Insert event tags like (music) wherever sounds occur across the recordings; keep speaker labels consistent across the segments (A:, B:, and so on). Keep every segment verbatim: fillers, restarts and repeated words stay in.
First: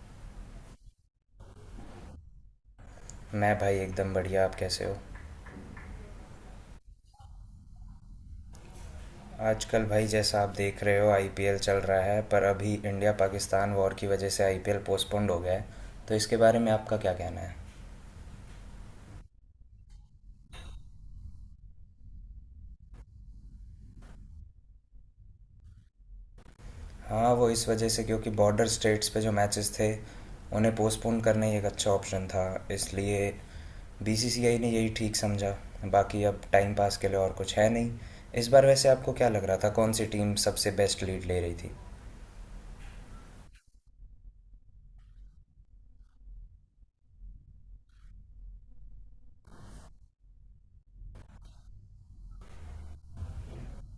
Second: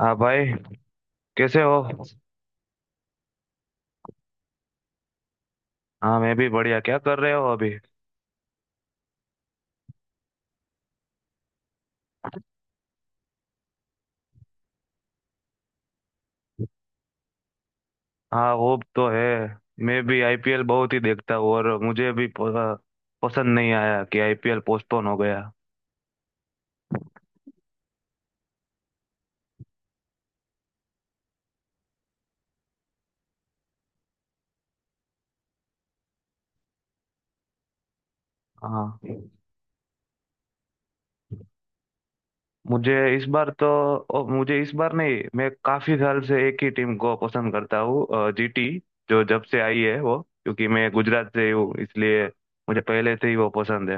A: हाँ भाई, कैसे हो।
B: मैं भाई एकदम बढ़िया। आप कैसे हो?
A: हाँ मैं भी बढ़िया, क्या कर रहे हो अभी।
B: आजकल भाई जैसा आप देख रहे हो आईपीएल चल रहा है, पर अभी इंडिया पाकिस्तान वॉर की वजह से आईपीएल पोस्टपोन्ड हो गया है। तो इसके बारे में आपका क्या कहना है?
A: हाँ वो तो है। मैं भी आईपीएल बहुत ही देखता हूँ और मुझे भी प- पसंद नहीं आया कि आईपीएल पोस्टपोन हो गया।
B: हाँ, वो इस वजह से क्योंकि बॉर्डर स्टेट्स पे जो मैचेस थे उन्हें पोस्टपोन करना ही एक अच्छा ऑप्शन था, इसलिए बीसीसीआई ने यही ठीक समझा। बाकी अब टाइम पास के लिए और कुछ है नहीं। इस बार वैसे
A: हाँ
B: आपको क्या लग रहा था कौन सी टीम सबसे बेस्ट लीड ले रही थी?
A: मुझे इस बार तो ओ, मुझे इस बार नहीं, मैं काफी साल से एक ही टीम को पसंद करता हूँ। जीटी, जो जब से आई है वो। क्योंकि मैं गुजरात से ही हूँ, इसलिए मुझे पहले से ही वो पसंद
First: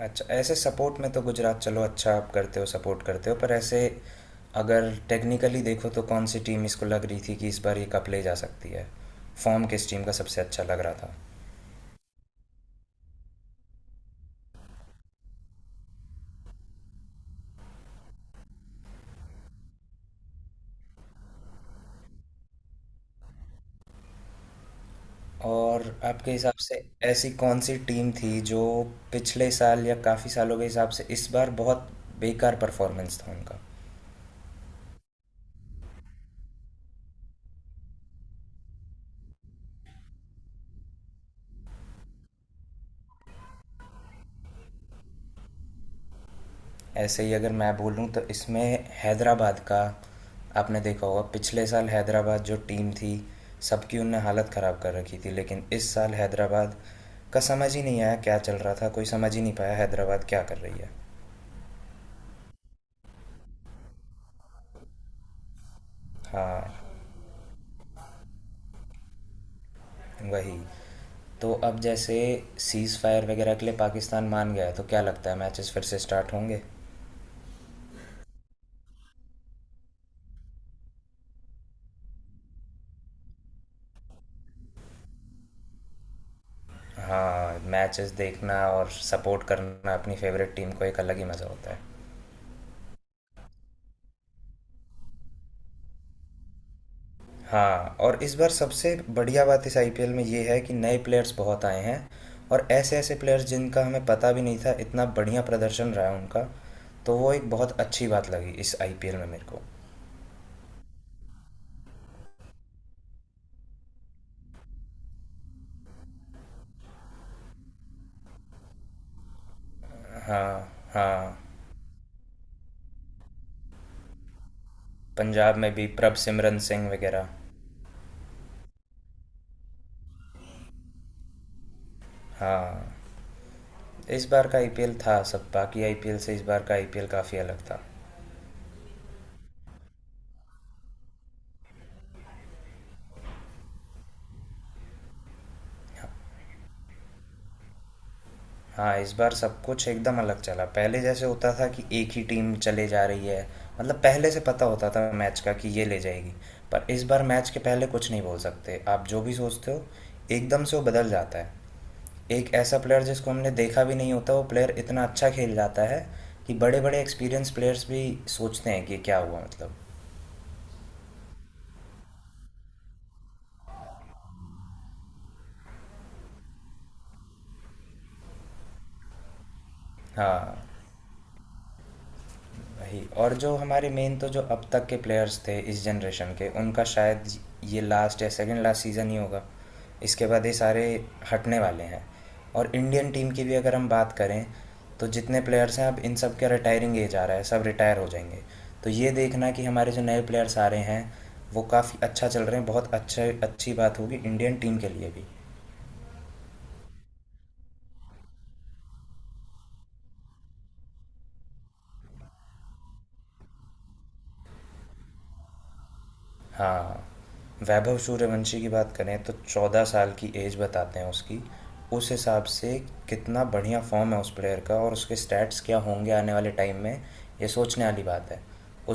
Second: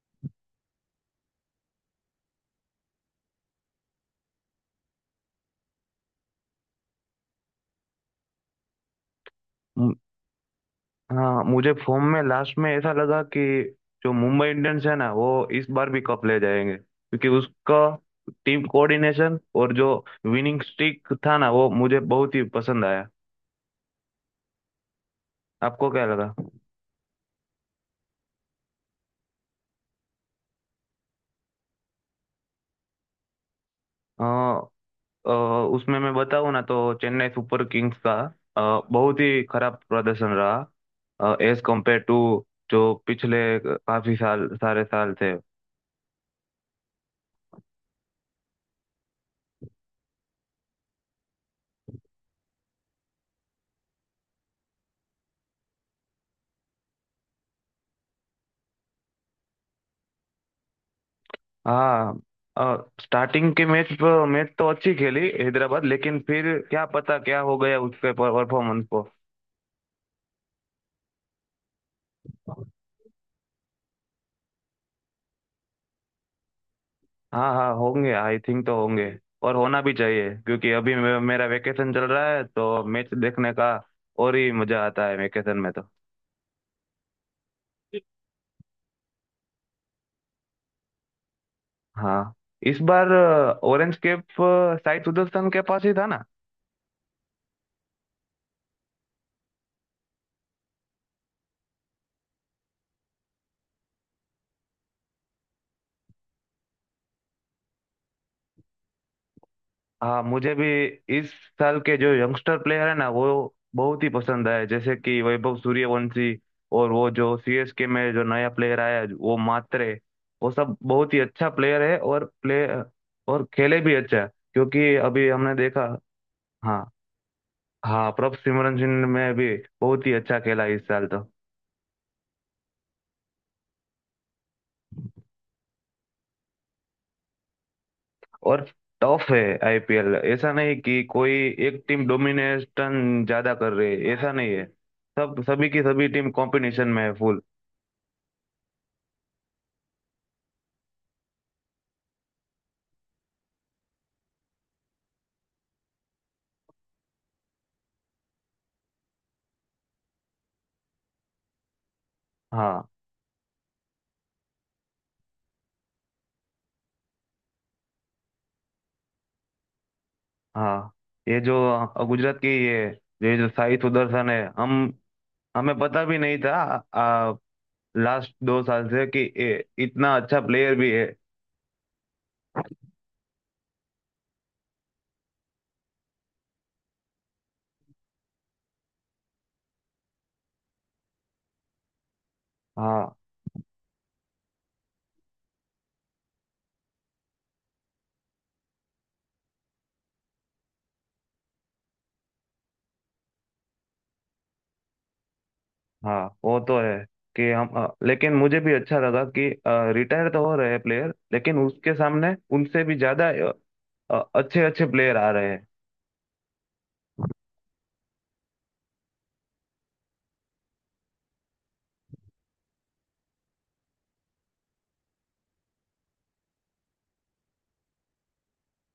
B: अच्छा, ऐसे सपोर्ट में तो गुजरात, चलो अच्छा आप करते हो सपोर्ट करते हो, पर ऐसे अगर टेक्निकली देखो तो कौन सी टीम इसको लग रही थी कि इस बार ये कप ले जा सकती है? फॉर्म किस
A: है।
B: टीम का सबसे अच्छा लग रहा था?
A: हाँ मुझे फॉर्म में लास्ट में ऐसा लगा कि जो मुंबई इंडियंस है ना वो इस बार भी कप ले जाएंगे, क्योंकि उसका टीम कोऑर्डिनेशन और जो विनिंग स्ट्रीक था ना वो मुझे बहुत ही पसंद आया।
B: और
A: आपको क्या
B: आपके
A: लगा।
B: हिसाब से ऐसी कौन सी टीम थी जो पिछले साल या काफ़ी सालों के हिसाब से इस बार बहुत बेकार परफॉर्मेंस था उनका?
A: अ, अ, उसमें मैं बताऊँ ना तो चेन्नई सुपर किंग्स का अ, बहुत ही खराब प्रदर्शन रहा, एज कम्पेयर टू जो पिछले काफी साल सारे साल थे।
B: ऐसे ही अगर मैं बोलूँ तो इसमें हैदराबाद का, आपने देखा होगा पिछले साल हैदराबाद जो टीम थी सबकी उनने हालत ख़राब कर रखी थी, लेकिन इस साल हैदराबाद का समझ ही नहीं आया क्या चल रहा था, कोई समझ ही नहीं पाया हैदराबाद क्या कर रही है।
A: हाँ स्टार्टिंग के मैच मैच तो अच्छी खेली हैदराबाद, लेकिन फिर
B: हाँ,
A: क्या पता क्या हो गया उसके परफॉर्मेंस को।
B: वही। तो अब जैसे सीज़ फायर वगैरह के लिए पाकिस्तान मान गया है, तो क्या लगता है मैचेस फिर से स्टार्ट होंगे?
A: हाँ, हाँ होंगे, आई थिंक तो होंगे। और होना भी चाहिए क्योंकि अभी मे- मेरा वेकेशन चल रहा है, तो मैच देखने का और ही मजा आता है वेकेशन में तो।
B: हाँ, मैचेस देखना और सपोर्ट करना अपनी फेवरेट टीम को एक अलग ही मज़ा होता है।
A: हाँ इस बार ऑरेंज कैप साई सुदर्शन के पास ही था ना।
B: हाँ, और इस बार सबसे बढ़िया बात इस आईपीएल में ये है कि नए प्लेयर्स बहुत आए हैं, और ऐसे ऐसे प्लेयर्स जिनका हमें पता भी नहीं था इतना बढ़िया प्रदर्शन रहा है उनका। तो वो एक बहुत अच्छी बात लगी इस आईपीएल में मेरे को।
A: हाँ मुझे भी इस साल के जो यंगस्टर प्लेयर है ना वो बहुत ही पसंद आए, जैसे कि वैभव सूर्यवंशी। और वो जो सीएसके में जो नया प्लेयर आया वो मात्रे। वो
B: हाँ।
A: सब बहुत ही
B: हाँ,
A: अच्छा प्लेयर है और प्ले और खेले भी अच्छा, क्योंकि अभी हमने
B: पंजाब में
A: देखा।
B: भी प्रभ सिमरन सिंह
A: हाँ,
B: वगैरह।
A: हाँ प्रभ सिमरन सिंह में भी बहुत ही अच्छा खेला इस साल तो।
B: हाँ, इस बार का आईपीएल था, सब बाकी आईपीएल से इस बार का आईपीएल काफ़ी अलग था।
A: और टफ है आईपीएल, ऐसा नहीं कि कोई एक टीम डोमिनेशन ज्यादा कर रही है, ऐसा नहीं है। सब सभी की सभी टीम कॉम्पिटिशन में है फुल।
B: हाँ, इस बार सब कुछ एकदम अलग चला। पहले जैसे होता था कि एक ही टीम चले जा रही है, मतलब पहले से पता होता था मैच का कि ये ले जाएगी। पर इस बार मैच के पहले कुछ नहीं बोल सकते। आप जो भी सोचते हो, एकदम से वो बदल जाता है। एक ऐसा
A: हाँ,
B: प्लेयर जिसको हमने देखा भी नहीं होता, वो प्लेयर इतना अच्छा खेल जाता है कि बड़े-बड़े एक्सपीरियंस प्लेयर्स भी सोचते हैं कि क्या हुआ मतलब।
A: हाँ ये जो अ, गुजरात की ये ये जो साई सुदर्शन है, हम हमें पता भी नहीं था, आ, लास्ट दो साल से, कि ये इतना अच्छा
B: हाँ।
A: प्लेयर भी है।
B: वही, और जो हमारे मेन तो जो अब तक के प्लेयर्स थे इस जनरेशन के उनका शायद ये लास्ट या सेकंड लास्ट सीज़न ही होगा। इसके बाद ये सारे हटने वाले हैं। और इंडियन
A: हाँ,
B: टीम की भी अगर हम बात करें तो जितने प्लेयर्स हैं अब इन सब का रिटायरिंग एज आ रहा है, सब रिटायर हो जाएंगे। तो ये देखना कि हमारे जो नए प्लेयर्स आ रहे हैं वो काफ़ी अच्छा चल रहे हैं बहुत अच्छे, अच्छी बात होगी इंडियन टीम के लिए भी।
A: हाँ वो तो है कि हम, आ, लेकिन मुझे भी अच्छा लगा कि रिटायर तो हो रहे हैं प्लेयर, लेकिन उसके सामने उनसे भी ज्यादा अच्छे अच्छे प्लेयर आ रहे हैं।
B: हाँ, वैभव सूर्यवंशी की बात करें तो चौदह साल की एज बताते हैं उसकी। उस हिसाब से कितना बढ़िया फ़ॉर्म है उस प्लेयर का और उसके स्टैट्स क्या होंगे आने वाले टाइम में, ये सोचने वाली बात है।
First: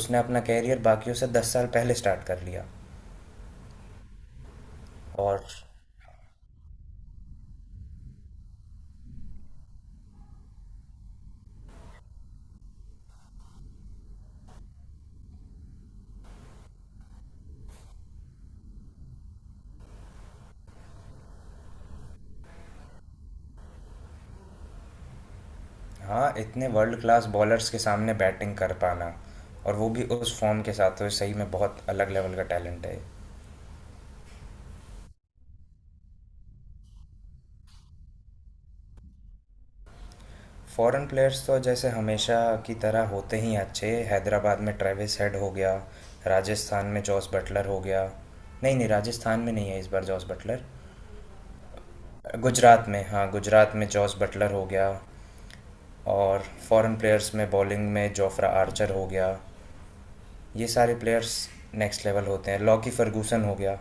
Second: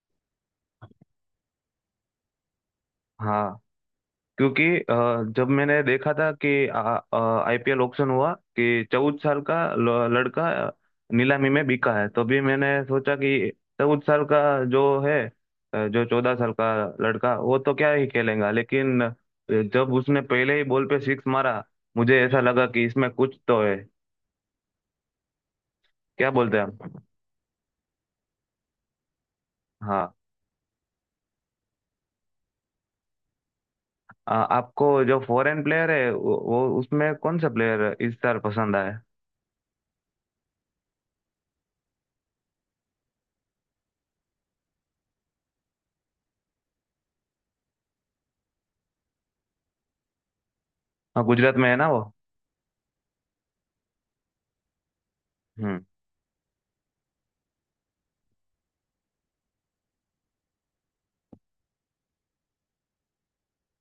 B: उसने अपना करियर बाकियों से दस साल पहले स्टार्ट कर लिया।
A: हाँ, क्योंकि अ,
B: और
A: जब मैंने देखा था कि आईपीएल ऑक्शन हुआ, कि चौदह साल का ल- लड़का नीलामी में बिका है, तो भी मैंने सोचा कि चौदह साल का जो है, अ, जो चौदह साल का लड़का वो तो क्या ही खेलेगा, लेकिन अ, जब उसने पहले ही बॉल पे सिक्स मारा, मुझे ऐसा लगा कि इसमें कुछ तो है। क्या
B: हाँ,
A: बोलते हैं
B: इतने वर्ल्ड
A: आप।
B: क्लास बॉलर्स के सामने बैटिंग कर पाना और वो भी
A: हाँ,
B: उस फ़ॉर्म के साथ तो सही में बहुत अलग लेवल का टैलेंट है।
A: अ, आपको जो फॉरेन प्लेयर है वो, वो उसमें कौन सा प्लेयर इस बार पसंद आया।
B: फॉरेन प्लेयर्स तो जैसे हमेशा की तरह होते ही हैं अच्छे। हैदराबाद में ट्रेविस हेड हो गया, राजस्थान में जॉस बटलर हो गया। नहीं नहीं, राजस्थान में नहीं है इस बार जॉस बटलर,
A: हाँ गुजरात में है ना वो।
B: गुजरात में, हाँ गुजरात में जॉस बटलर हो गया।
A: हम्म।
B: और फॉरेन प्लेयर्स में बॉलिंग में जोफ्रा आर्चर हो गया। ये सारे प्लेयर्स नेक्स्ट लेवल होते हैं। लॉकी फर्गूसन हो गया,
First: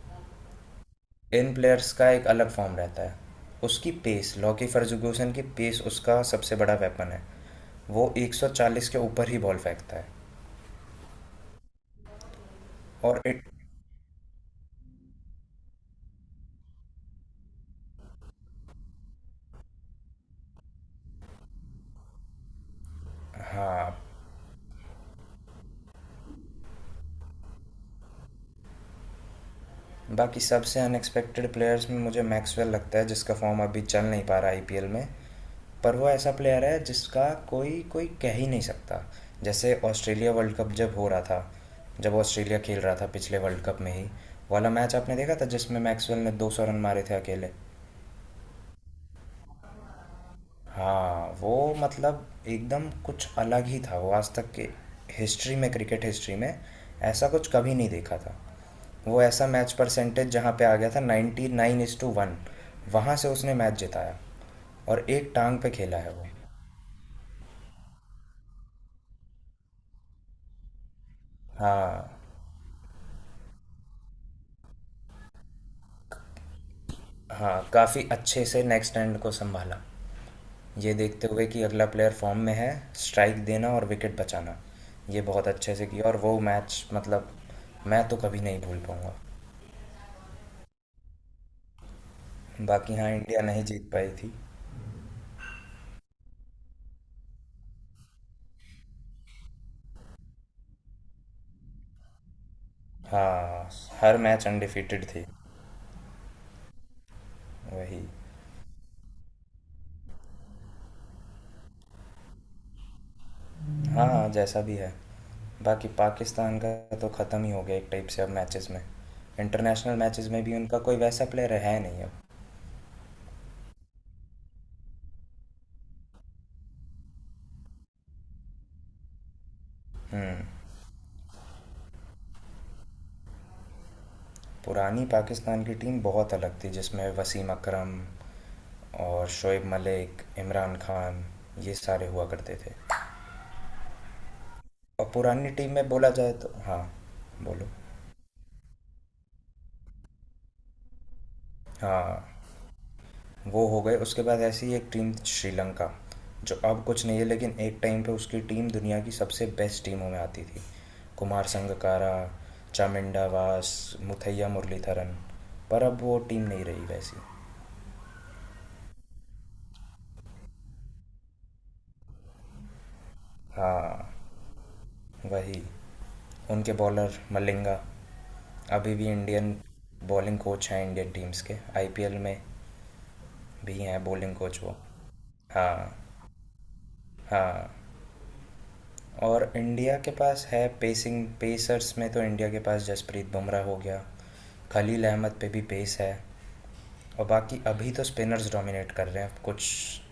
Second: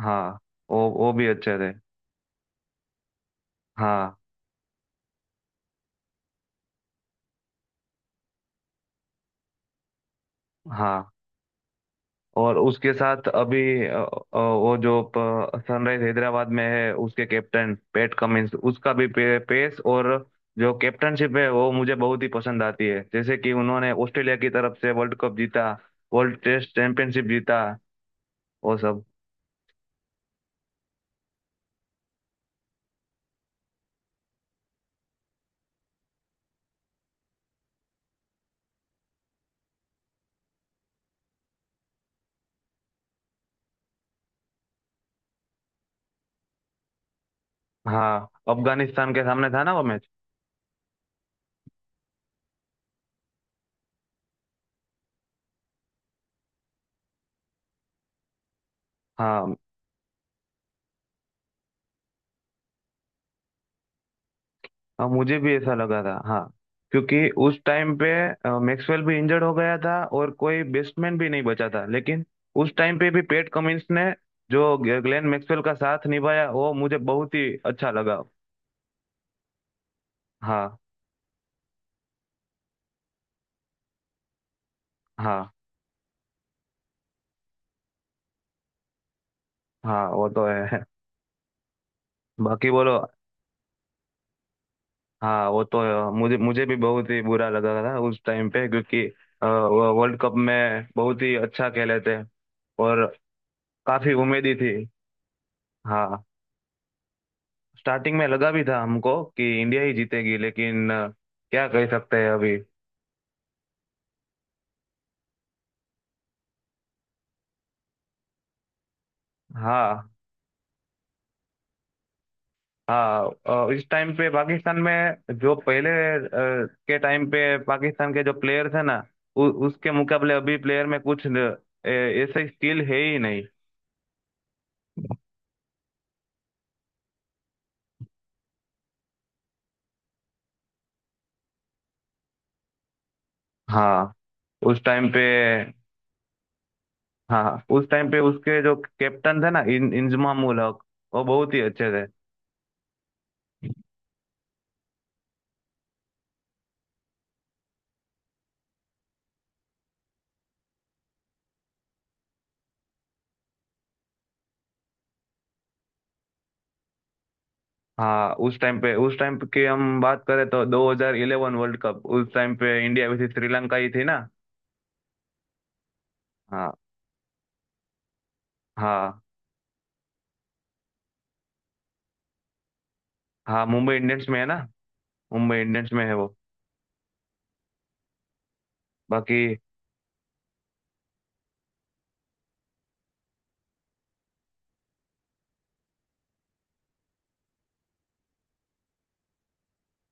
A: हाँ वो वो भी
B: इन
A: अच्छे थे।
B: प्लेयर्स का एक अलग फॉर्म रहता है। उसकी
A: हाँ,
B: पेस, लॉकी फर्गूसन की पेस उसका सबसे बड़ा वेपन है। वो एक सौ चालीस के ऊपर ही बॉल फेंकता है।
A: हाँ, और उसके
B: और
A: साथ
B: इट
A: अभी अ, अ, वो जो सनराइज हैदराबाद में है, उसके कैप्टन पैट कमिंस, उसका भी पे, पेस और जो कैप्टनशिप है वो मुझे बहुत ही पसंद आती है, जैसे कि उन्होंने
B: हाँ,
A: ऑस्ट्रेलिया की तरफ से वर्ल्ड कप जीता, वर्ल्ड टेस्ट चैंपियनशिप जीता, वो सब।
B: बाकी सबसे अनएक्सपेक्टेड प्लेयर्स में मुझे मैक्सवेल लगता है, जिसका फॉर्म अभी चल नहीं पा रहा आईपीएल में, पर वो ऐसा प्लेयर है जिसका कोई कोई कह ही नहीं सकता। जैसे ऑस्ट्रेलिया वर्ल्ड कप जब हो रहा था, जब ऑस्ट्रेलिया खेल रहा था पिछले वर्ल्ड कप में ही वाला मैच आपने देखा था जिसमें मैक्सवेल ने दो सौ रन मारे थे अकेले।
A: हाँ अफगानिस्तान के सामने था ना वो मैच।
B: हाँ, वो मतलब एकदम कुछ अलग ही था, वो आज तक के हिस्ट्री में, क्रिकेट हिस्ट्री में ऐसा कुछ कभी नहीं देखा था। वो ऐसा
A: हाँ,
B: मैच परसेंटेज जहाँ पे आ गया था ninety nine is to one, वहाँ से उसने मैच जिताया, और
A: हाँ
B: एक
A: मुझे भी
B: टांग पे
A: ऐसा
B: खेला
A: लगा था।
B: है वो।
A: हाँ क्योंकि उस टाइम पे मैक्सवेल भी इंजर्ड हो गया था और कोई बेस्टमैन भी नहीं बचा था,
B: हाँ,
A: लेकिन उस टाइम पे भी पेट कमिंस ने जो ग्लेन मैक्सवेल का साथ निभाया वो मुझे बहुत ही
B: हाँ,
A: अच्छा
B: काफ़ी
A: लगा।
B: अच्छे से नेक्स्ट एंड को संभाला,
A: हाँ,
B: ये देखते हुए कि अगला प्लेयर फॉर्म में है। स्ट्राइक देना और विकेट बचाना, ये बहुत
A: हाँ,
B: अच्छे से किया, और वो मैच मतलब मैं तो कभी नहीं भूल पाऊँगा।
A: हाँ वो तो है। (laughs) बाकी
B: बाकी
A: बोलो।
B: हाँ, इंडिया नहीं जीत पाई थी।
A: हाँ वो तो है। मुझे मुझे भी बहुत ही बुरा लगा था उस टाइम पे, क्योंकि अ, वो वर्ल्ड कप में बहुत ही अच्छा खेले थे, और
B: हाँ,
A: काफी
B: हर मैच
A: उम्मीदी थी।
B: अनडिफिटेड थी।
A: हाँ
B: वही।
A: स्टार्टिंग में लगा भी था हमको कि इंडिया ही जीतेगी, लेकिन अ, क्या कह सकते हैं अभी।
B: हाँ, जैसा भी है। बाकी पाकिस्तान का तो ख़त्म ही हो गया एक टाइप से अब मैचेस में, इंटरनेशनल
A: हाँ,
B: मैचेस में भी उनका कोई वैसा प्लेयर है नहीं अब।
A: हाँ अ, इस टाइम पे पाकिस्तान में जो पहले अ, के टाइम पे पाकिस्तान के जो प्लेयर थे ना, उ, उसके मुकाबले अभी
B: हम्म,
A: प्लेयर में कुछ न- ए- ऐसे स्किल है ही नहीं।
B: पुरानी पाकिस्तान की टीम बहुत अलग थी जिसमें वसीम अकरम और शोएब मलिक, इमरान खान, ये सारे हुआ करते थे।
A: हाँ उस
B: और
A: टाइम पे,
B: पुरानी टीम में बोला जाए तो हाँ,
A: हाँ
B: बोलो।
A: उस टाइम पे उसके जो कैप्टन थे ना, इन इंजमामुल हक, वो बहुत ही अच्छे थे।
B: हाँ, वो हो गए, उसके बाद ऐसी ही एक टीम श्रीलंका, जो अब कुछ नहीं है लेकिन एक टाइम पे उसकी टीम दुनिया की सबसे बेस्ट टीमों में आती थी। कुमार संगकारा, चामिंडा वास, मुथैया मुरलीधरन, पर अब वो टीम नहीं रही वैसी।
A: हाँ उस टाइम पे, उस टाइम पे की हम बात करें तो दो हज़ार ग्यारह वर्ल्ड कप, उस टाइम पे इंडिया वैसे श्रीलंका ही थी
B: हाँ,
A: ना।
B: वही।
A: हाँ,
B: उनके बॉलर मलिंगा अभी भी
A: हाँ,
B: इंडियन बॉलिंग कोच हैं, इंडियन टीम्स के। आईपीएल में
A: हाँ
B: भी
A: मुंबई
B: हैं
A: इंडियंस
B: बॉलिंग
A: में है ना।
B: कोच वो।
A: मुंबई
B: हाँ,
A: इंडियंस में है वो।
B: हाँ।
A: बाकी,
B: और इंडिया के पास है पेसिंग, पेसर्स में तो इंडिया के पास जसप्रीत बुमराह हो गया, खलील अहमद पे भी पेस है। और बाकी अभी तो स्पिनर्स डोमिनेट कर रहे हैं कुछ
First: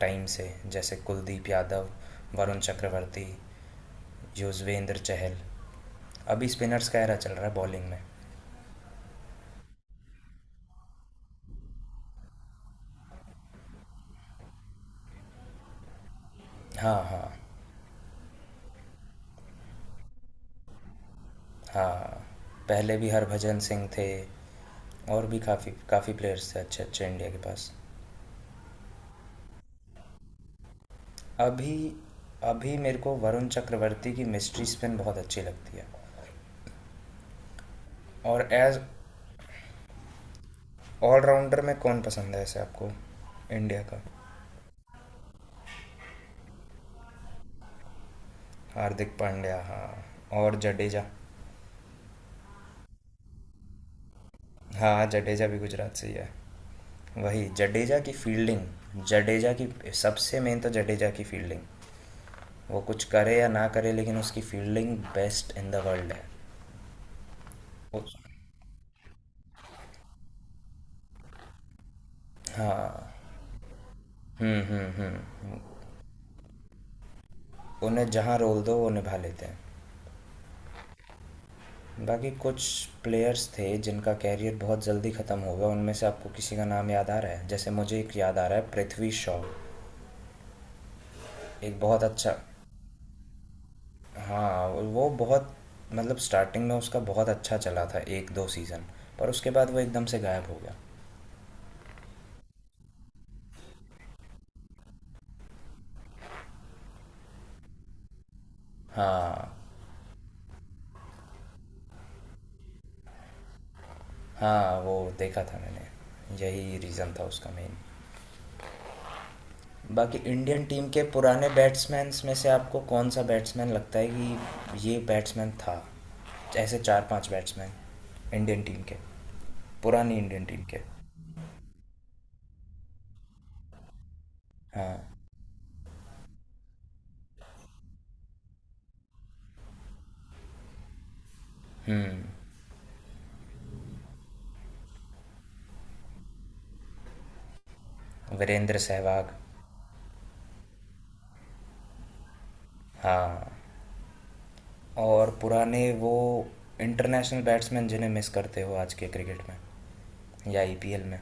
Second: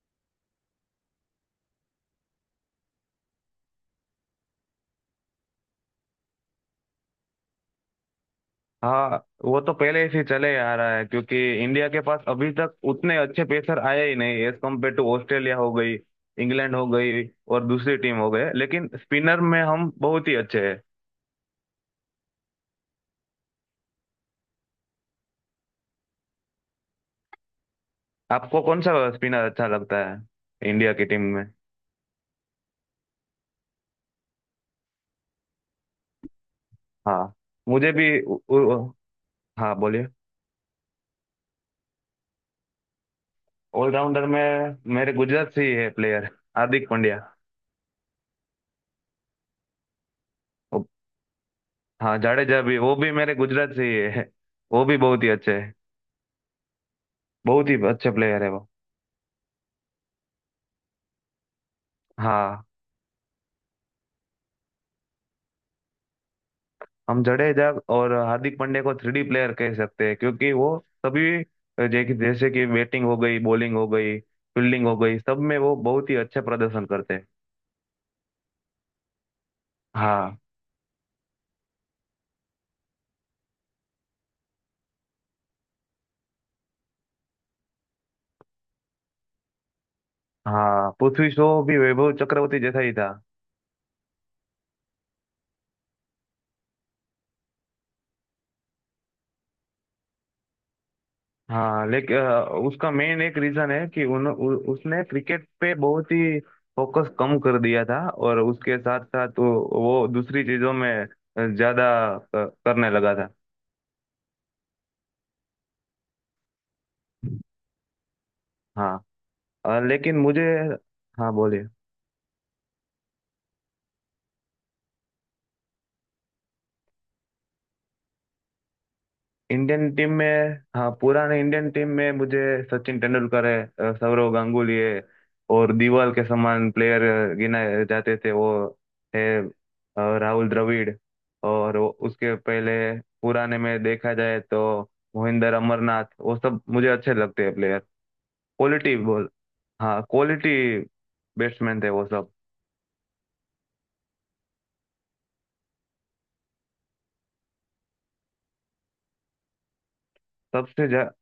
B: टाइम से, जैसे कुलदीप यादव, वरुण चक्रवर्ती, युजवेंद्र चहल। अभी स्पिनर्स का एरा चल रहा है बॉलिंग में।
A: हाँ वो तो पहले से चले आ रहा है, क्योंकि इंडिया के पास अभी तक उतने अच्छे पेसर आए ही नहीं, एज कम्पेयर टू ऑस्ट्रेलिया हो गई, इंग्लैंड हो
B: हाँ,
A: गई
B: हाँ।
A: और दूसरी टीम हो गए, लेकिन स्पिनर में हम बहुत ही अच्छे हैं।
B: हाँ, पहले भी हरभजन सिंह थे, और भी काफ़ी काफ़ी प्लेयर्स थे अच्छे अच्छे इंडिया के पास।
A: आपको कौन सा स्पिनर अच्छा लगता है इंडिया की टीम में।
B: अभी, अभी मेरे को वरुण चक्रवर्ती की मिस्ट्री स्पिन बहुत अच्छी लगती है।
A: हाँ मुझे भी उ,
B: और एज
A: उ, हाँ बोलिए।
B: ऑलराउंडर में कौन पसंद है ऐसे आपको, इंडिया का?
A: ऑलराउंडर में मेरे गुजरात से ही है प्लेयर, हार्दिक पांड्या।
B: हार्दिक पांड्या, हाँ। और
A: वो-
B: जडेजा।
A: हाँ जाडेजा भी, वो भी मेरे गुजरात से ही है, वो भी
B: हाँ,
A: बहुत ही
B: जडेजा
A: अच्छे
B: भी
A: है,
B: गुजरात से ही है। वही,
A: बहुत ही
B: जडेजा
A: अच्छे
B: की
A: प्लेयर है वो।
B: फील्डिंग, जडेजा की, सबसे मेन तो जडेजा की फील्डिंग।
A: हाँ,
B: वो कुछ करे या ना करे लेकिन उसकी fielding best in the world है।
A: हम जडेजा और
B: उस-
A: हार्दिक पांड्या को थ्री डी प्लेयर कह सकते हैं क्योंकि वो सभी जै- जैसे कि बैटिंग
B: हाँ,
A: हो गई, बॉलिंग हो गई,
B: हम्म
A: फील्डिंग
B: हम्म
A: हो गई, सब में
B: हम्म,
A: वो बहुत ही अच्छा प्रदर्शन करते हैं।
B: उन्हें जहाँ रोल दो वो निभा लेते हैं।
A: हाँ,
B: बाकी कुछ प्लेयर्स थे जिनका कैरियर बहुत जल्दी ख़त्म हो गया, उनमें से आपको किसी का नाम याद आ रहा है? जैसे मुझे एक याद आ रहा है, पृथ्वी शॉ,
A: हाँ पृथ्वी शॉ भी
B: एक बहुत
A: वैभव
B: अच्छा।
A: चक्रवर्ती जैसा ही था।
B: हाँ, वो बहुत, मतलब स्टार्टिंग में उसका बहुत अच्छा चला था एक दो सीज़न, पर उसके बाद वो एकदम से गायब हो गया।
A: हाँ लेकिन उसका मेन एक रीजन है कि उन, उ, उसने क्रिकेट पे बहुत ही फोकस कम कर दिया था, और उसके साथ साथ वो,
B: हाँ,
A: वो दूसरी चीजों में ज्यादा क- करने लगा था।
B: हाँ, वो देखा था मैंने, यही रीज़न था उसका मेन।
A: हाँ, अ, लेकिन
B: बाकी
A: मुझे,
B: इंडियन टीम के
A: हाँ
B: पुराने
A: बोलिए।
B: बैट्समैन में से आपको कौन सा बैट्समैन लगता है कि ये बैट्समैन था? ऐसे चार पांच बैट्समैन इंडियन टीम के,
A: इंडियन टीम
B: पुरानी
A: में,
B: इंडियन टीम के।
A: हाँ पुराने इंडियन टीम में मुझे सचिन तेंदुलकर है, अ, सौरव गांगुली
B: हाँ,
A: है, और दीवाल के समान प्लेयर गिनाए जाते थे वो। है अ, राहुल द्रविड़। और वो-
B: हम्म।
A: उसके पहले पुराने में देखा जाए तो मोहिंदर अमरनाथ, वो सब मुझे अच्छे लगते हैं player.
B: Virender
A: quality ball,
B: Sehwag.
A: हाँ क्वालिटी बैट्समैन थे वो सब।
B: हाँ, और पुराने वो इंटरनेशनल बैट्समैन जिन्हें मिस करते हो आज के क्रिकेट में या
A: सबसे जा,
B: ईपीएल में?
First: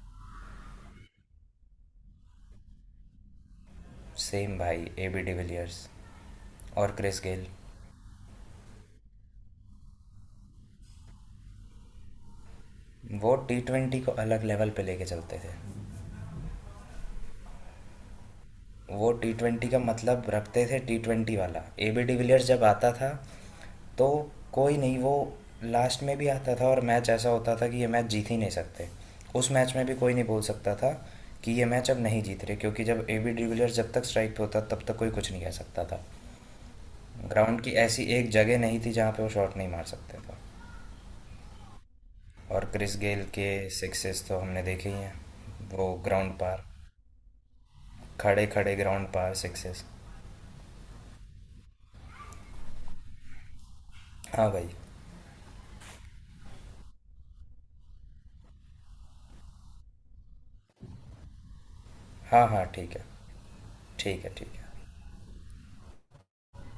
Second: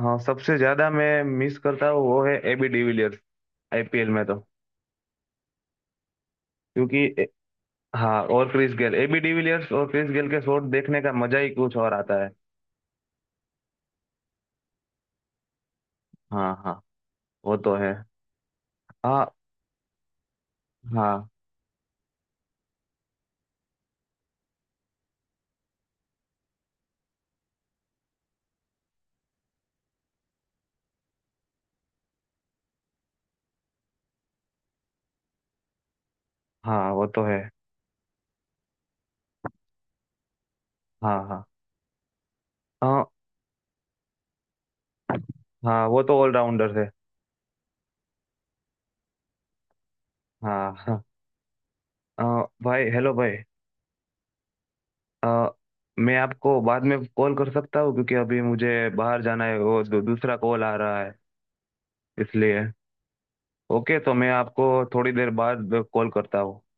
A: हाँ सबसे ज्यादा मैं मिस करता हूँ वो है एबी डिविलियर्स, आईपीएल में तो,
B: सेम भाई, ए बी डिविलियर्स, और क्रिस
A: क्योंकि।
B: गेल।
A: हाँ और क्रिस गेल, एबी डिविलियर्स और क्रिस गेल के शॉट देखने का मजा ही कुछ और आता है।
B: वो टी ट्वेंटी को अलग लेवल पे लेके चलते थे।
A: हाँ, हाँ वो तो है।
B: वो
A: हाँ,
B: टी ट्वेंटी का मतलब रखते थे, टी
A: हाँ,
B: ट्वेंटी वाला ए बी डिविलियर्स जब आता था, तो कोई नहीं। वो लास्ट में भी आता था और मैच ऐसा होता था कि ये मैच जीत ही नहीं सकते, उस मैच में भी कोई नहीं बोल सकता था कि ये मैच अब नहीं जीत रहे, क्योंकि जब ए बी डिविलियर्स जब तक स्ट्राइक पे होता तब तक कोई कुछ नहीं कह सकता था।
A: हाँ वो तो है।
B: ग्राउंड की ऐसी एक जगह नहीं थी जहाँ पे वो शॉट नहीं मार सकते थे।
A: हाँ, हाँ,
B: और क्रिस
A: हाँ,
B: गेल के सिक्सेस तो हमने देखे ही हैं,
A: हाँ
B: वो
A: वो तो
B: ग्राउंड पार,
A: ऑलराउंडर है।
B: खड़े खड़े ग्राउंड पार सिक्सेस।
A: हाँ, हाँ अ, भाई, हेलो भाई।
B: हाँ भाई,
A: अ, मैं आपको बाद में कॉल कर सकता हूँ, क्योंकि अभी मुझे बाहर जाना है, वो दू, दूसरा कॉल आ रहा है,
B: हाँ
A: इसलिए।
B: हाँ, ठीक है,
A: ओके, तो
B: ठीक
A: मैं
B: है, ठीक
A: आपको
B: है।
A: थोड़ी देर बाद कॉल करता हूँ।